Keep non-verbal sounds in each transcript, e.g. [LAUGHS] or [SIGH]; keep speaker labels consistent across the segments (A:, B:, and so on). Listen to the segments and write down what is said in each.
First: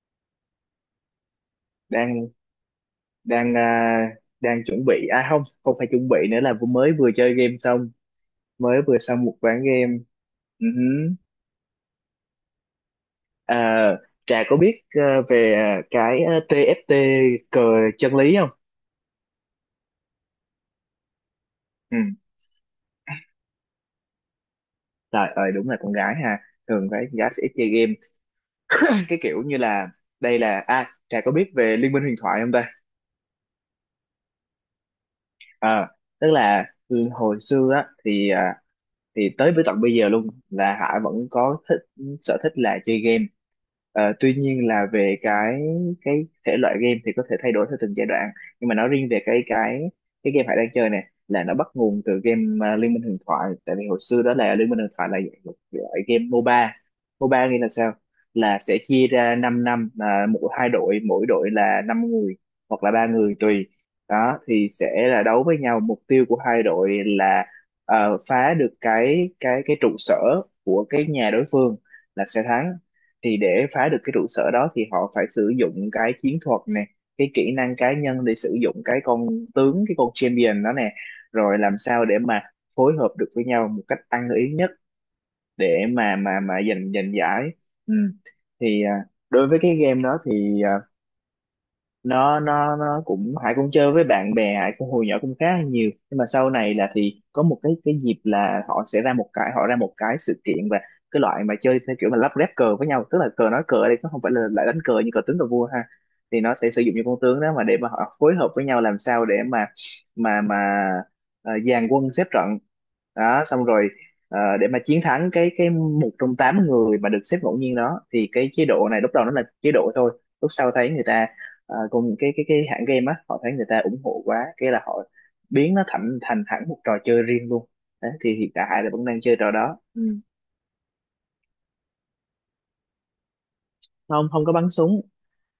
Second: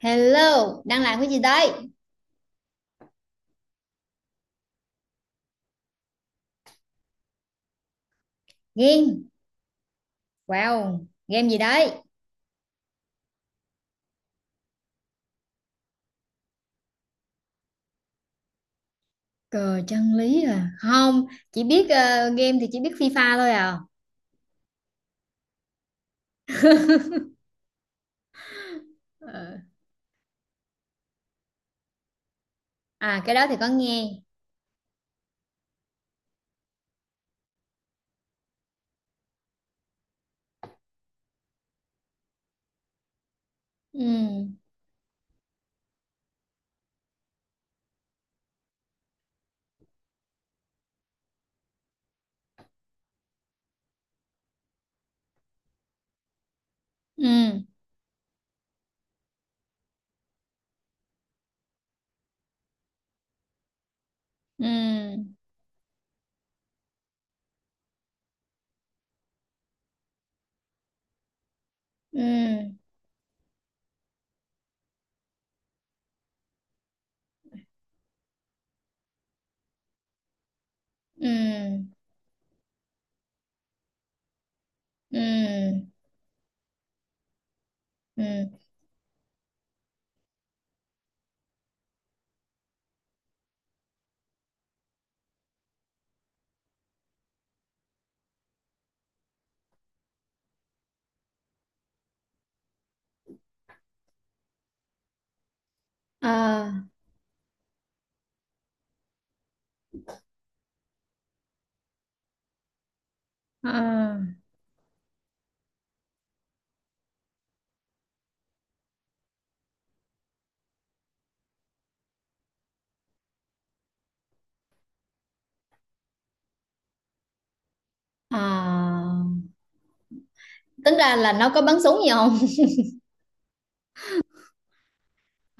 A: Hello, đang làm cái gì đấy?
B: Đang đang à, Đang chuẩn bị, à không không phải chuẩn bị nữa, là mới vừa chơi game xong. Mới vừa xong
A: Game.
B: một ván game. Ừ
A: Wow,
B: hứ.
A: game gì đấy?
B: À, Trà có biết về cái TFT, cờ chân lý không?
A: Cờ chân lý à? Không, chỉ biết
B: Ừ.
A: game thì chỉ biết FIFA thôi à.
B: Trời ơi, đúng là con gái ha, thường phải gái sẽ ít chơi game. [COUGHS] Cái kiểu như
A: Ờ.
B: là đây là, Trà có biết về Liên minh huyền thoại không ta?
A: À, cái đó thì có nghe.
B: Ờ, tức là hồi xưa á thì, thì tới với tận bây giờ luôn là Hải vẫn có thích sở thích là chơi game. Ờ, tuy
A: Ừ,
B: nhiên là về cái thể loại game thì có thể thay đổi theo từng giai đoạn, nhưng mà nói riêng về cái game Hải đang chơi này, là nó bắt nguồn từ game Liên minh huyền thoại. Tại vì hồi xưa đó là Liên minh huyền thoại là một loại game MOBA. MOBA nghĩa
A: ừ,
B: là sao? Là sẽ chia ra 5, năm năm, à, mỗi, hai đội mỗi đội là 5 người, hoặc là 3 người tùy. Đó thì sẽ là
A: ừ,
B: đấu với nhau, mục tiêu của 2 đội là phá được cái trụ sở của cái nhà đối phương là sẽ
A: ừ,
B: thắng. Thì để phá được cái trụ sở đó thì họ phải sử dụng cái chiến thuật nè, cái kỹ năng cá nhân, để sử dụng cái con tướng, cái con champion đó nè. Rồi làm
A: ừ,
B: sao để mà phối hợp được với nhau một cách ăn ý nhất,
A: ừ,
B: để mà giành giành giải. Ừ.
A: ừ.
B: Thì đối với cái game đó thì nó cũng Hải cũng chơi với bạn bè. Hải cũng hồi nhỏ cũng khá là nhiều, nhưng mà sau này là thì có một cái dịp là họ sẽ ra một cái, họ ra một cái sự kiện, và cái loại mà chơi theo kiểu mà lắp ghép cờ với nhau, tức là cờ, nói cờ ở đây nó không phải là lại đánh cờ như cờ tướng, cờ vua ha. Thì nó
A: Ờ,
B: sẽ sử dụng những con tướng đó mà để mà họ phối hợp với nhau, làm sao để mà mà mà dàn quân xếp trận đó, xong
A: ờ,
B: rồi ờ, để mà chiến thắng cái một trong 8 người mà được xếp ngẫu nhiên đó. Thì cái chế độ này lúc đầu nó là chế độ thôi, lúc sau thấy người ta, à, cùng cái hãng game á, họ thấy người ta ủng hộ quá, cái là họ biến nó thành thành hẳn một trò chơi riêng luôn. Đấy thì hiện tại là
A: ờ.
B: vẫn đang chơi trò đó. Ừ.
A: Tính ra là nó có bắn súng gì không? [LAUGHS]
B: Không, không có bắn súng.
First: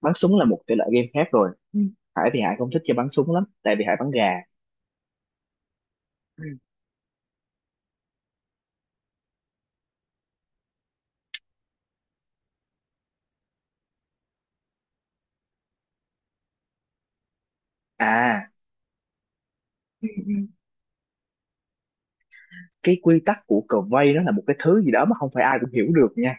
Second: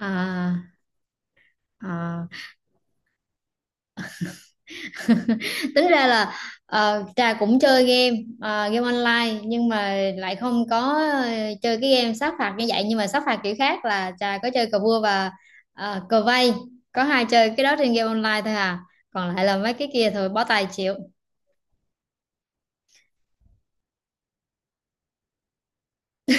B: Bắn súng là một thể loại game khác rồi. Ừ.
A: à.
B: Hải thì Hải không thích chơi bắn súng lắm, tại vì Hải bắn gà.
A: [LAUGHS] Tính ra là
B: Ừ.
A: Trà cũng chơi game, game online, nhưng mà lại không có, ờ, chơi cái game sát phạt như vậy. Nhưng mà sát phạt kiểu khác là Trà có chơi cờ vua và cờ vây, có hai chơi cái đó trên game online
B: À.
A: thôi à, còn lại là mấy cái
B: Ừ
A: kia thôi
B: ừ.
A: bó tay chịu.
B: Cái quy tắc của cờ vây nó là một cái thứ gì đó mà không phải ai cũng hiểu được nha.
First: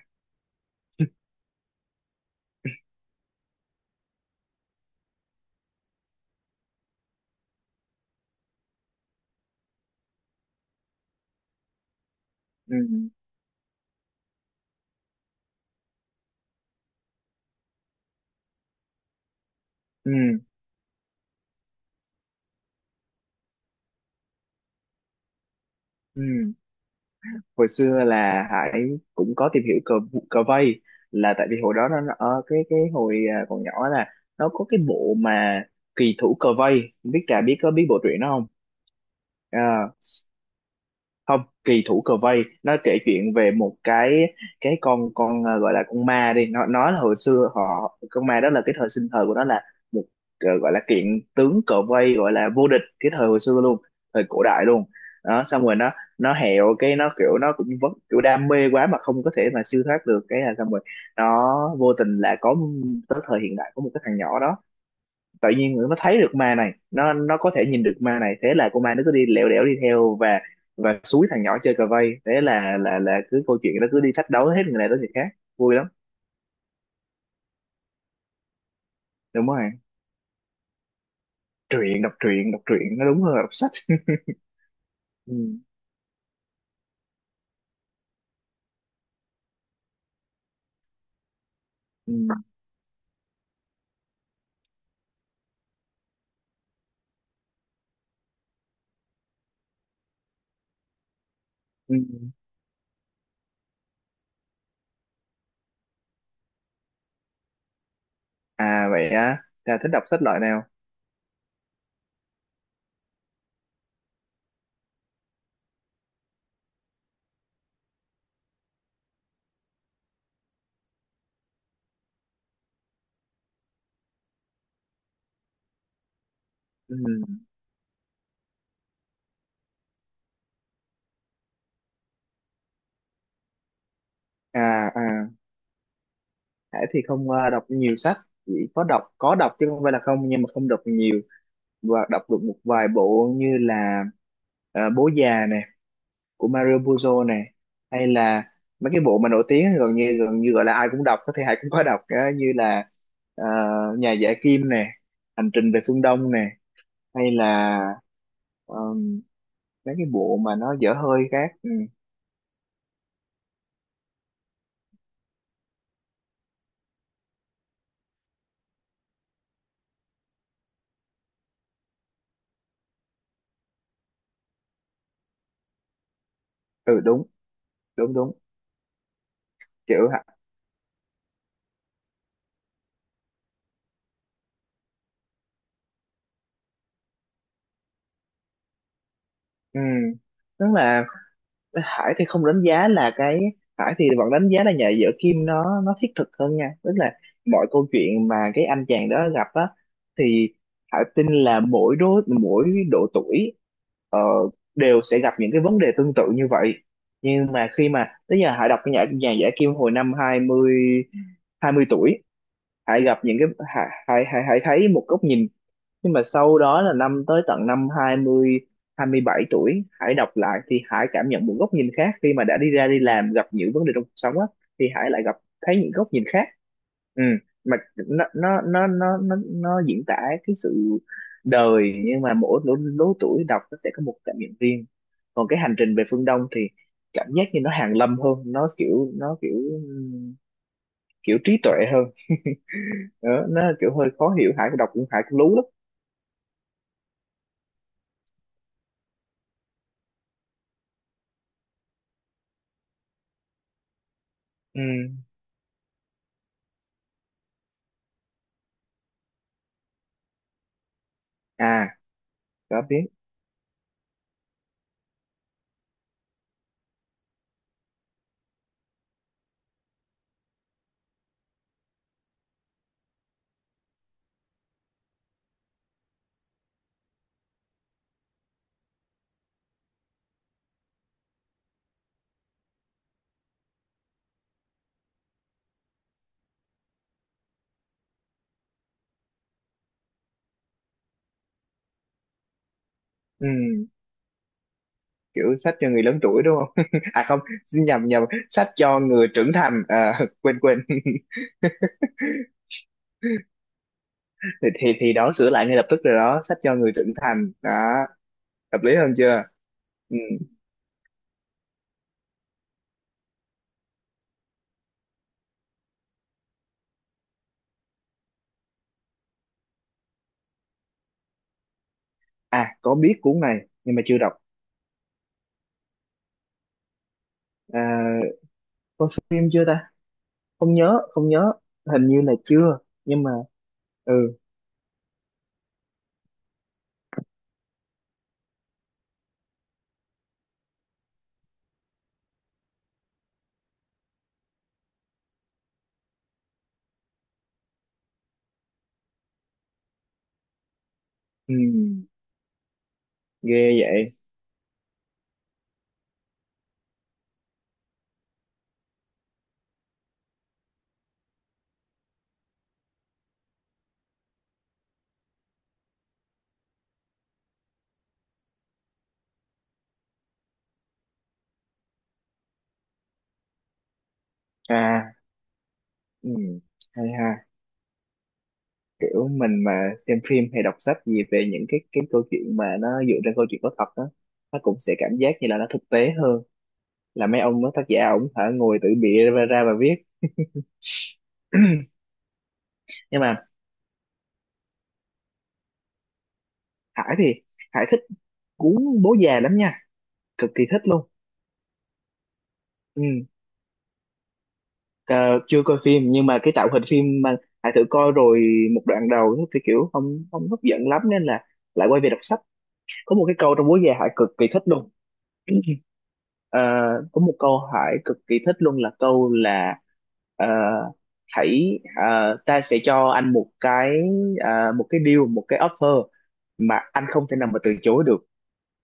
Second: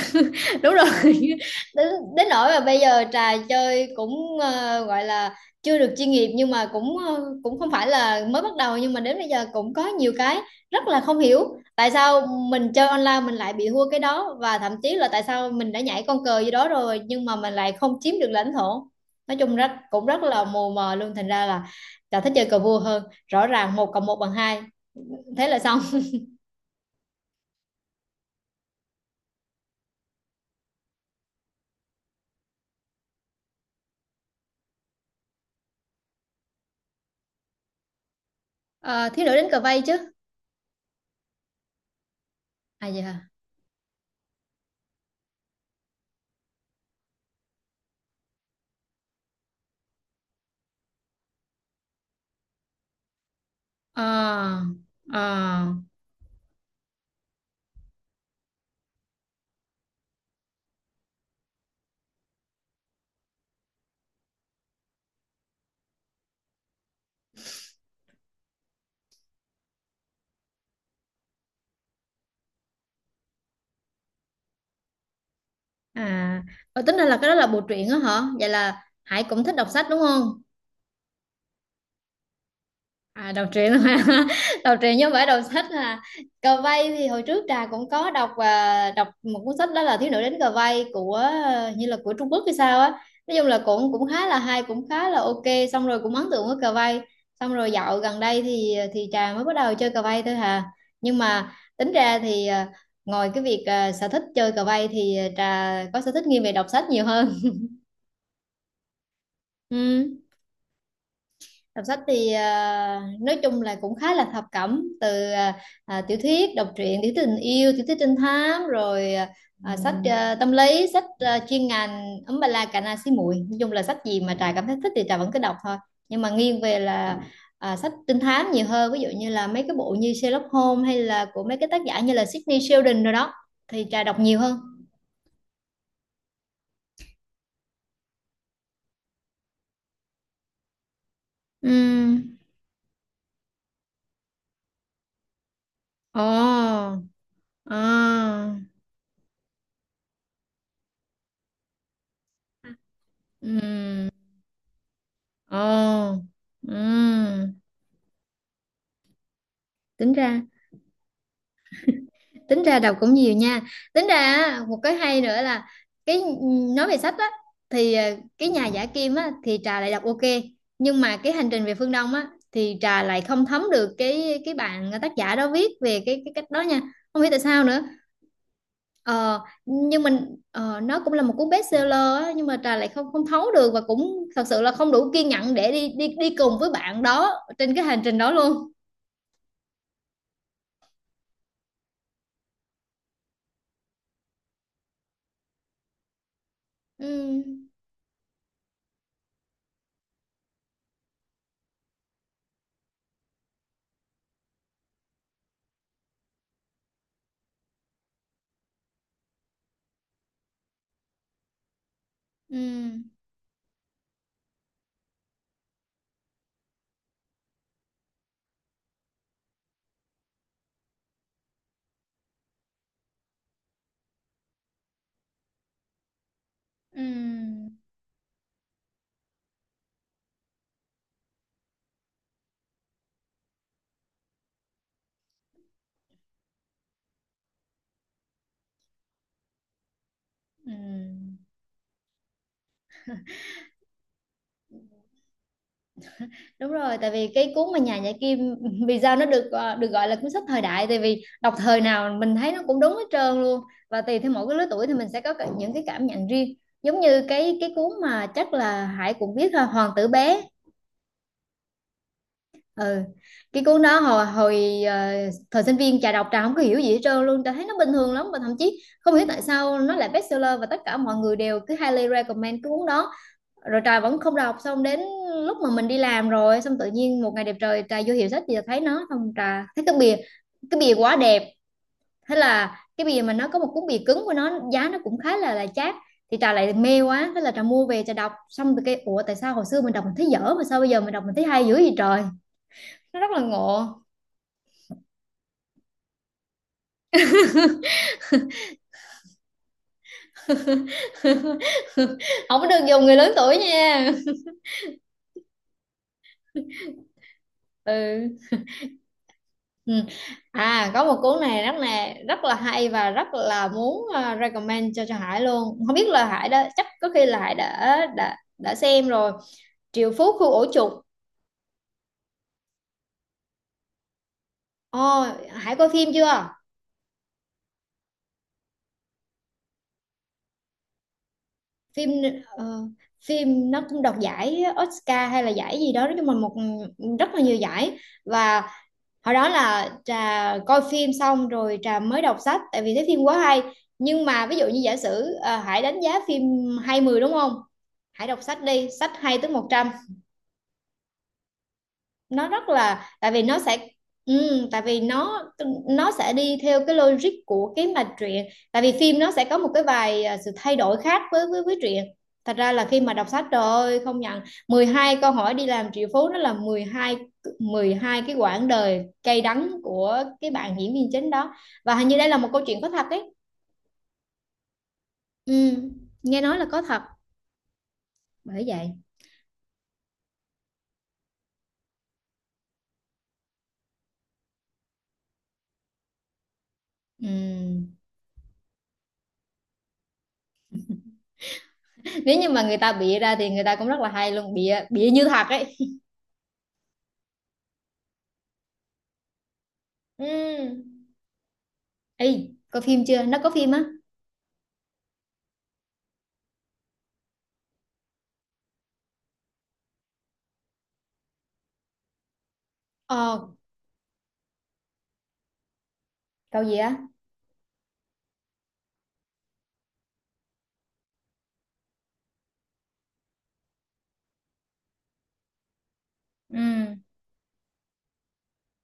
A: Đúng rồi.
B: Ừ.
A: [LAUGHS] Đến, đến nỗi mà bây
B: [LAUGHS]
A: giờ trà chơi cũng gọi là chưa được chuyên nghiệp, nhưng mà cũng cũng không phải là mới bắt đầu, nhưng mà đến bây giờ cũng có nhiều cái rất là không hiểu tại sao mình chơi online mình lại bị thua cái đó, và thậm chí là tại sao mình đã nhảy con cờ gì đó rồi nhưng mà mình lại không chiếm được lãnh thổ. Nói chung rất cũng rất
B: Ừ
A: là mù mờ luôn, thành ra là trà thích chơi cờ vua hơn. Rõ ràng một cộng một bằng hai, thế là xong.
B: ừ. Hồi xưa là Hải cũng có tìm hiểu cờ cờ vây, là tại vì hồi đó cái hồi còn nhỏ là, nó có cái bộ mà kỳ thủ cờ vây. Không biết Trà có biết bộ truyện đó không?
A: Ờ, thiếu nữ đánh cờ vây
B: Ờ,
A: chứ.
B: không, kỳ thủ cờ vây nó
A: À
B: kể
A: dạ.
B: chuyện về một cái, con ờ, gọi là con ma đi. Nó là hồi xưa họ, con ma đó là cái thời sinh thời của nó là một, ờ, gọi là kiện tướng cờ vây, gọi là vô địch cái thời hồi xưa luôn, thời cổ
A: À,
B: đại luôn. Đó, xong
A: à.
B: rồi nó hẹo cái nó kiểu nó cũng vẫn kiểu đam mê quá mà không có thể mà siêu thoát được, cái là xong rồi nó vô tình lại có, tới thời hiện đại có một cái thằng nhỏ đó tự nhiên nó thấy được ma này. Nó có thể nhìn được ma này, thế là con ma nó cứ đi lẻo đẻo đi theo và xúi thằng nhỏ chơi cờ vây. Thế là cứ câu chuyện nó cứ đi thách đấu hết người này tới người khác. Vui lắm.
A: À, tính ra là cái đó là bộ truyện á hả? Vậy là Hải cũng
B: Đúng
A: thích đọc
B: rồi.
A: sách đúng không?
B: Truyện đọc truyện Đọc truyện nó đúng
A: À,
B: hơn là
A: đọc
B: đọc sách.
A: truyện mà.
B: [LAUGHS]
A: [LAUGHS] Đọc truyện chứ không phải đọc
B: Ừ,
A: sách à. Cờ vây thì hồi trước Trà cũng có đọc, và đọc một cuốn sách đó là Thiếu nữ đến cờ vây của như là của
B: ừ,
A: Trung Quốc hay sao á. Nói chung là cũng cũng khá là hay, cũng khá là ok. Xong rồi cũng ấn tượng với cờ vây. Xong rồi dạo gần đây thì Trà mới bắt đầu chơi cờ vây thôi hà. Nhưng mà tính
B: ừ.
A: ra thì ngoài cái việc sở thích chơi cờ vây thì Trà có sở thích nghiêng về đọc sách nhiều hơn.
B: À vậy
A: [LAUGHS]
B: á, là thích đọc sách
A: Ừ.
B: loại nào?
A: Đọc sách thì nói chung là cũng khá là thập cẩm từ tiểu thuyết, đọc truyện, tiểu thuyết tình yêu, tiểu thuyết trinh thám, rồi sách tâm lý, sách chuyên ngành ấm ba la cà na xí muội. Nói chung là sách gì mà Trà cảm thấy thích thì Trà vẫn cứ đọc thôi. Nhưng mà nghiêng về
B: Ừ.
A: là sách trinh thám nhiều hơn, ví dụ như là mấy cái bộ như Sherlock Holmes, hay là của mấy cái tác giả như là Sidney Sheldon rồi đó, thì Trà đọc nhiều hơn.
B: À à. Hải thì không đọc nhiều sách, chỉ có đọc, chứ không phải là không, nhưng mà không đọc nhiều. Và đọc
A: Ừ.
B: được một vài bộ như là ờ, bố già nè, của Mario
A: Ồ.
B: Puzo này, hay là
A: À.
B: mấy cái bộ mà nổi tiếng gần như gọi là ai cũng đọc, có thể ai cũng có đọc á, như là ờ,
A: Ừ.
B: Nhà Giả Kim nè, Hành Trình Về Phương
A: Ồ.
B: Đông nè, hay
A: Ừ.
B: là ờm, mấy cái
A: tính
B: bộ
A: ra
B: mà nó dở hơi khác. Ừ.
A: tính ra đọc cũng nhiều nha. Tính ra á, một cái hay nữa là cái nói về sách á, thì cái nhà giả kim á thì trà lại đọc ok, nhưng mà cái hành trình về phương Đông á thì trà lại không thấm được cái bạn tác giả đó viết về cái cách đó nha.
B: Ừ
A: Không
B: đúng
A: biết tại sao nữa.
B: đúng đúng.
A: ờ, nhưng
B: Kiểu hả.
A: mình nó cũng là một cuốn bestseller á, nhưng mà trà lại không không thấu được, và cũng thật sự là không đủ kiên nhẫn để đi đi đi cùng với bạn đó trên cái hành trình đó luôn.
B: Ừ, tức là Hải thì không đánh giá là cái, Hải thì vẫn đánh giá là Nhà vợ Kim nó thiết thực hơn nha, tức
A: ừ
B: là, Ừ, mọi câu chuyện mà cái anh chàng đó gặp á, thì Hải tin là mỗi độ tuổi ờ, đều sẽ gặp những cái vấn đề tương tự như vậy. Nhưng mà khi mà tới giờ Hải đọc cái nhà nhà giả Kim hồi năm hai mươi, 20 tuổi,
A: ừ
B: hãy gặp những cái, hãy hãy hãy hãy thấy một góc nhìn. Nhưng mà sau đó là năm tới tận năm hai hai mươi, 27 tuổi, hãy đọc lại thì hãy cảm nhận một góc nhìn khác, khi mà đã đi ra đi làm gặp những vấn đề trong cuộc sống á, thì hãy lại gặp, thấy những góc nhìn khác. Ừ.
A: ừ
B: Mà nó diễn tả cái sự đời, nhưng mà mỗi lứa tuổi đọc nó sẽ có một cảm nhận riêng. Còn cái Hành trình về phương Đông thì cảm giác như nó hàn lâm hơn, nó kiểu,
A: ừ ừ
B: kiểu trí tuệ hơn. [LAUGHS] Đó, nó kiểu hơi khó hiểu, Hải đọc cũng lú lắm.
A: Đúng rồi, tại vì cái cuốn mà Nhà Nhã Kim, [LAUGHS] vì sao nó được được gọi là cuốn sách thời đại, tại vì đọc thời nào mình thấy nó cũng đúng hết trơn luôn, và tùy theo mỗi cái lứa
B: Ừ.
A: tuổi thì mình sẽ có những cái cảm nhận riêng. Giống như cái cuốn mà chắc là Hải cũng biết ha, Hoàng tử bé.
B: À có
A: Ừ.
B: biết.
A: Cái cuốn đó hồi hồi thời sinh viên trà đọc, trà không có hiểu gì hết trơn luôn, trà thấy nó bình thường lắm, và thậm chí không hiểu tại sao nó lại bestseller và tất cả mọi người đều cứ highly recommend cái cuốn đó. Rồi Trà vẫn không đọc, xong đến lúc mà mình đi làm rồi, xong tự nhiên một ngày đẹp trời Trà vô hiệu sách thì thấy nó, xong Trà thấy cái bìa, cái bìa quá đẹp, thế là cái bìa mà nó có một cuốn bìa cứng của nó giá nó cũng khá là chát, thì Trà lại mê quá, thế là Trà mua về, Trà đọc xong rồi cái ủa tại sao hồi xưa mình đọc mình thấy dở mà sao bây giờ mình đọc mình thấy hay dữ vậy trời, nó rất là
B: Ừ.
A: ngộ.
B: Kiểu sách cho người lớn tuổi đúng không? [LAUGHS] À không, xin nhầm nhầm, sách cho người trưởng thành [LAUGHS] quên quên [LAUGHS]
A: [LAUGHS] Không có được dùng người lớn tuổi nha.
B: Thì đó, sửa lại ngay lập tức rồi đó, sách cho người trưởng thành
A: [LAUGHS]
B: đó,
A: Ừ.
B: hợp lý hơn chưa?
A: Ừ.
B: Ừ.
A: À, có một cuốn này rất là hay, và rất là muốn recommend cho Hải luôn. Không biết là Hải đã, chắc có khi là Hải đã đã xem rồi. Triệu Phú Khu Ổ Chuột.
B: À, có biết cuốn này nhưng mà chưa đọc.
A: Ồ, Hải coi phim chưa?
B: à, có phim chưa ta? Không nhớ, không nhớ. Hình
A: Phim,
B: như là
A: ờ,
B: chưa. Nhưng mà,
A: phim nó cũng đoạt
B: ừ,
A: giải Oscar hay là giải gì đó, nói chung là một rất là nhiều giải, và hồi đó là trà coi phim xong rồi trà mới đọc sách, tại vì thấy phim quá hay. Nhưng mà ví dụ như giả sử Hải đánh giá phim hay 10 đúng không, Hải đọc sách đi, sách hay tới 100.
B: ừ.
A: Nó rất là, tại vì nó
B: Ghê
A: sẽ,
B: vậy.
A: ừ, tại vì nó sẽ đi theo cái logic của cái mạch truyện, tại vì phim nó sẽ có một cái vài sự thay đổi khác với với truyện. Thật ra là khi mà đọc sách trời ơi không nhận, 12 câu hỏi đi làm triệu phú, nó là 12 cái quãng đời cay đắng của cái bạn diễn viên chính đó, và hình như đây là một câu chuyện có thật ấy.
B: À.
A: Ừ,
B: Ừ.
A: nghe nói là có thật.
B: Hay ha.
A: Bởi vậy.
B: Kiểu mình mà xem phim hay đọc sách gì về những cái câu chuyện mà nó dựa trên câu chuyện có thật đó, nó cũng sẽ cảm giác như là nó thực tế hơn, là mấy ông đó, tác
A: Ừ.
B: giả ổng phải ngồi tự bịa ra và viết. [CLEARS THROAT]
A: Nếu như mà người ta bịa
B: Nhưng
A: ra
B: mà
A: thì người ta cũng rất là hay luôn, bịa bịa như thật ấy.
B: Hải thì Hải thích, cuốn bố già lắm nha,
A: Ừ.
B: cực kỳ thích luôn.
A: Ê, coi
B: Ừ.
A: phim chưa? Nó có phim á?
B: Ờ, chưa coi phim, nhưng mà cái tạo hình phim mà Hải thử coi rồi một đoạn đầu, thì kiểu không không hấp dẫn lắm nên là lại quay về đọc sách. Có một cái
A: Ờ,
B: câu trong bố già Hải cực kỳ thích luôn, Ờ,
A: cậu gì á?
B: có một câu hỏi cực kỳ thích luôn là câu là ờ, ta sẽ cho anh một cái một cái deal, một cái offer
A: Ừ,
B: mà anh không thể nào mà từ chối được.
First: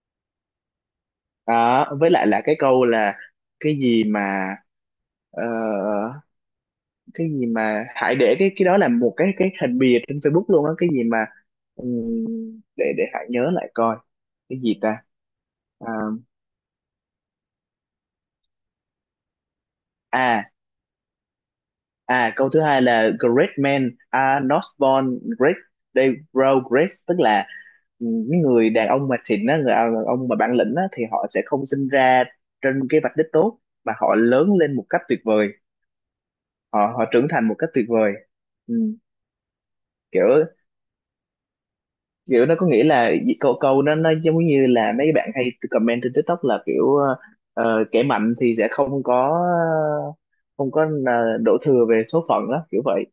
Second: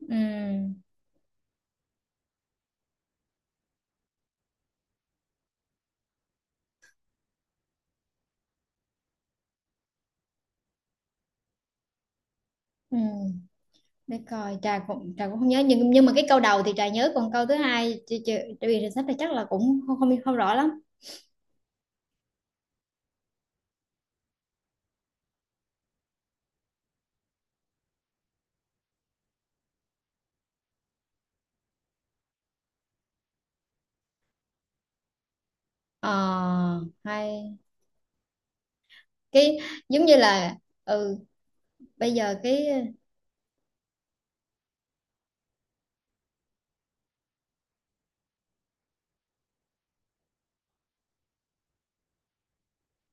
A: ừ,
B: Đó, với lại là cái câu là, cái gì mà ờ, cái gì mà hãy để cái đó là một cái hình bìa trên Facebook luôn á, cái gì mà ừm,
A: ừ.
B: để hãy nhớ lại coi.
A: Để coi,
B: Cái gì ta?
A: trà cũng không nhớ.
B: Ờ,
A: Nhưng mà cái câu đầu thì trà nhớ, còn câu thứ hai, trừ vì sách thì chắc là cũng không
B: À.
A: rõ lắm.
B: À, câu thứ hai là Great men are not born great, they grow great. Tức là những người đàn ông mà xịn á, người đàn ông mà bản lĩnh á, thì họ sẽ không sinh ra trên cái vạch đích tốt, mà họ lớn lên một cách tuyệt vời,
A: Ờ,
B: họ họ trưởng thành một
A: hay.
B: cách tuyệt vời. Ừ.
A: Cái, giống như
B: Kiểu
A: là, ừ, bây giờ
B: Kiểu nó có
A: cái,
B: nghĩa là, câu câu nó giống như là mấy bạn hay comment trên TikTok là kiểu ờ, kẻ mạnh thì sẽ không có đổ thừa về số phận đó, kiểu vậy.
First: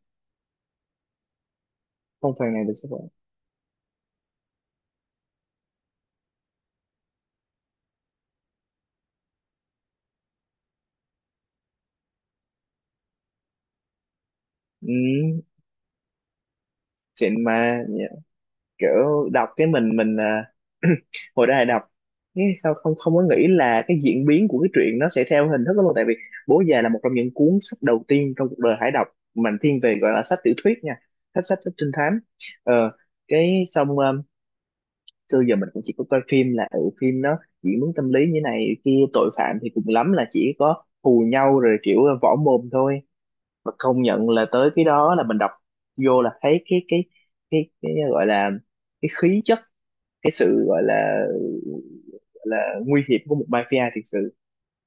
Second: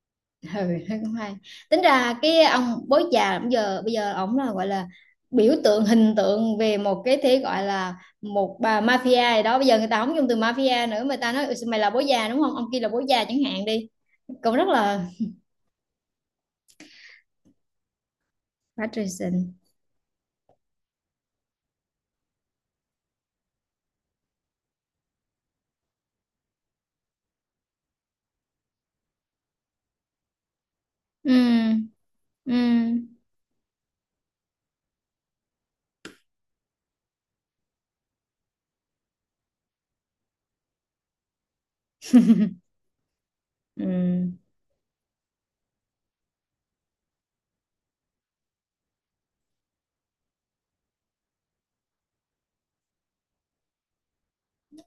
A: ừ. [LAUGHS] Nó cũng hay. Tính ra
B: Không
A: cái
B: phàn nàn về
A: ông
B: số
A: bố
B: phận.
A: già, bây giờ ổng là gọi là biểu tượng, hình tượng về một cái thế gọi là một bà mafia gì đó. Bây giờ người ta không dùng từ mafia nữa mà ta nói "Ừ, mày là bố già đúng không, ông kia là bố già chẳng hạn đi. Cũng rất
B: Ừ.
A: là
B: Xịn mà. Kiểu đọc
A: Patrician.
B: cái mình à, [CLEARS THROAT] hồi đó là đọc cái, sao không không có nghĩ là cái diễn biến của cái truyện nó sẽ theo hình thức đó luôn, tại vì bố già là một trong những cuốn sách đầu tiên trong cuộc đời Hải đọc, mình thiên về gọi là sách tiểu thuyết nha,
A: ừ
B: sách sách sách trinh thám,
A: ừ
B: ờ, cái xong xưa giờ mình cũng chỉ có coi phim là ở phim nó diễn biến tâm lý như này kia, tội phạm thì cùng lắm là chỉ có hù nhau rồi kiểu võ mồm thôi. Và
A: ừ
B: công nhận là tới cái đó là mình đọc vô là thấy cái gọi là cái khí chất, cái sự gọi là, gọi là nguy hiểm của một mafia thực sự.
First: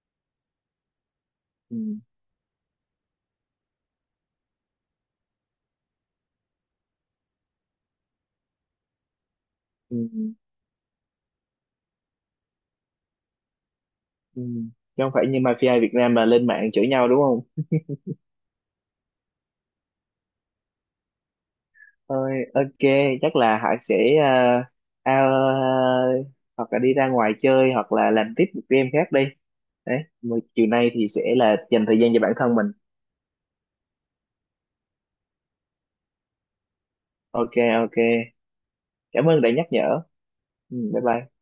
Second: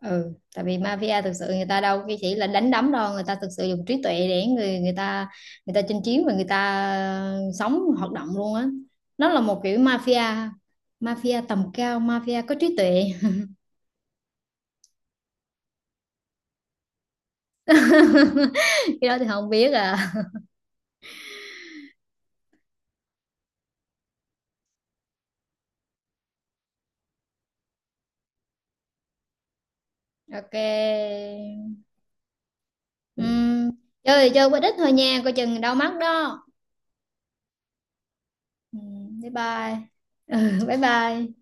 A: ừ Tại vì mafia thực sự người
B: Ừ.
A: ta đâu cái chỉ là đánh đấm đâu, người ta thực sự dùng trí tuệ để người người ta, người ta chinh chiến và người ta sống hoạt động luôn á. Nó là một kiểu
B: Ừ.
A: mafia, mafia tầm cao, mafia có trí tuệ.
B: Ừ. Chứ không phải như mafia Việt Nam mà lên mạng chửi nhau đúng không.
A: [LAUGHS] Cái đó thì không biết à.
B: Thôi, ok, chắc là Hải sẽ ao- ờ, hoặc là đi ra ngoài chơi hoặc là làm tiếp một game khác đi, đấy mà
A: Ok.
B: chiều nay thì sẽ là dành thời gian cho bản thân mình.
A: Ừm, chơi thì chơi quá ít thôi nha, coi chừng đau mắt đó.
B: Ok. Ok. Cảm
A: Bye
B: ơn đã nhắc
A: bye.
B: nhở.
A: Ừ, bye
B: Ừ, bye bye.
A: bye.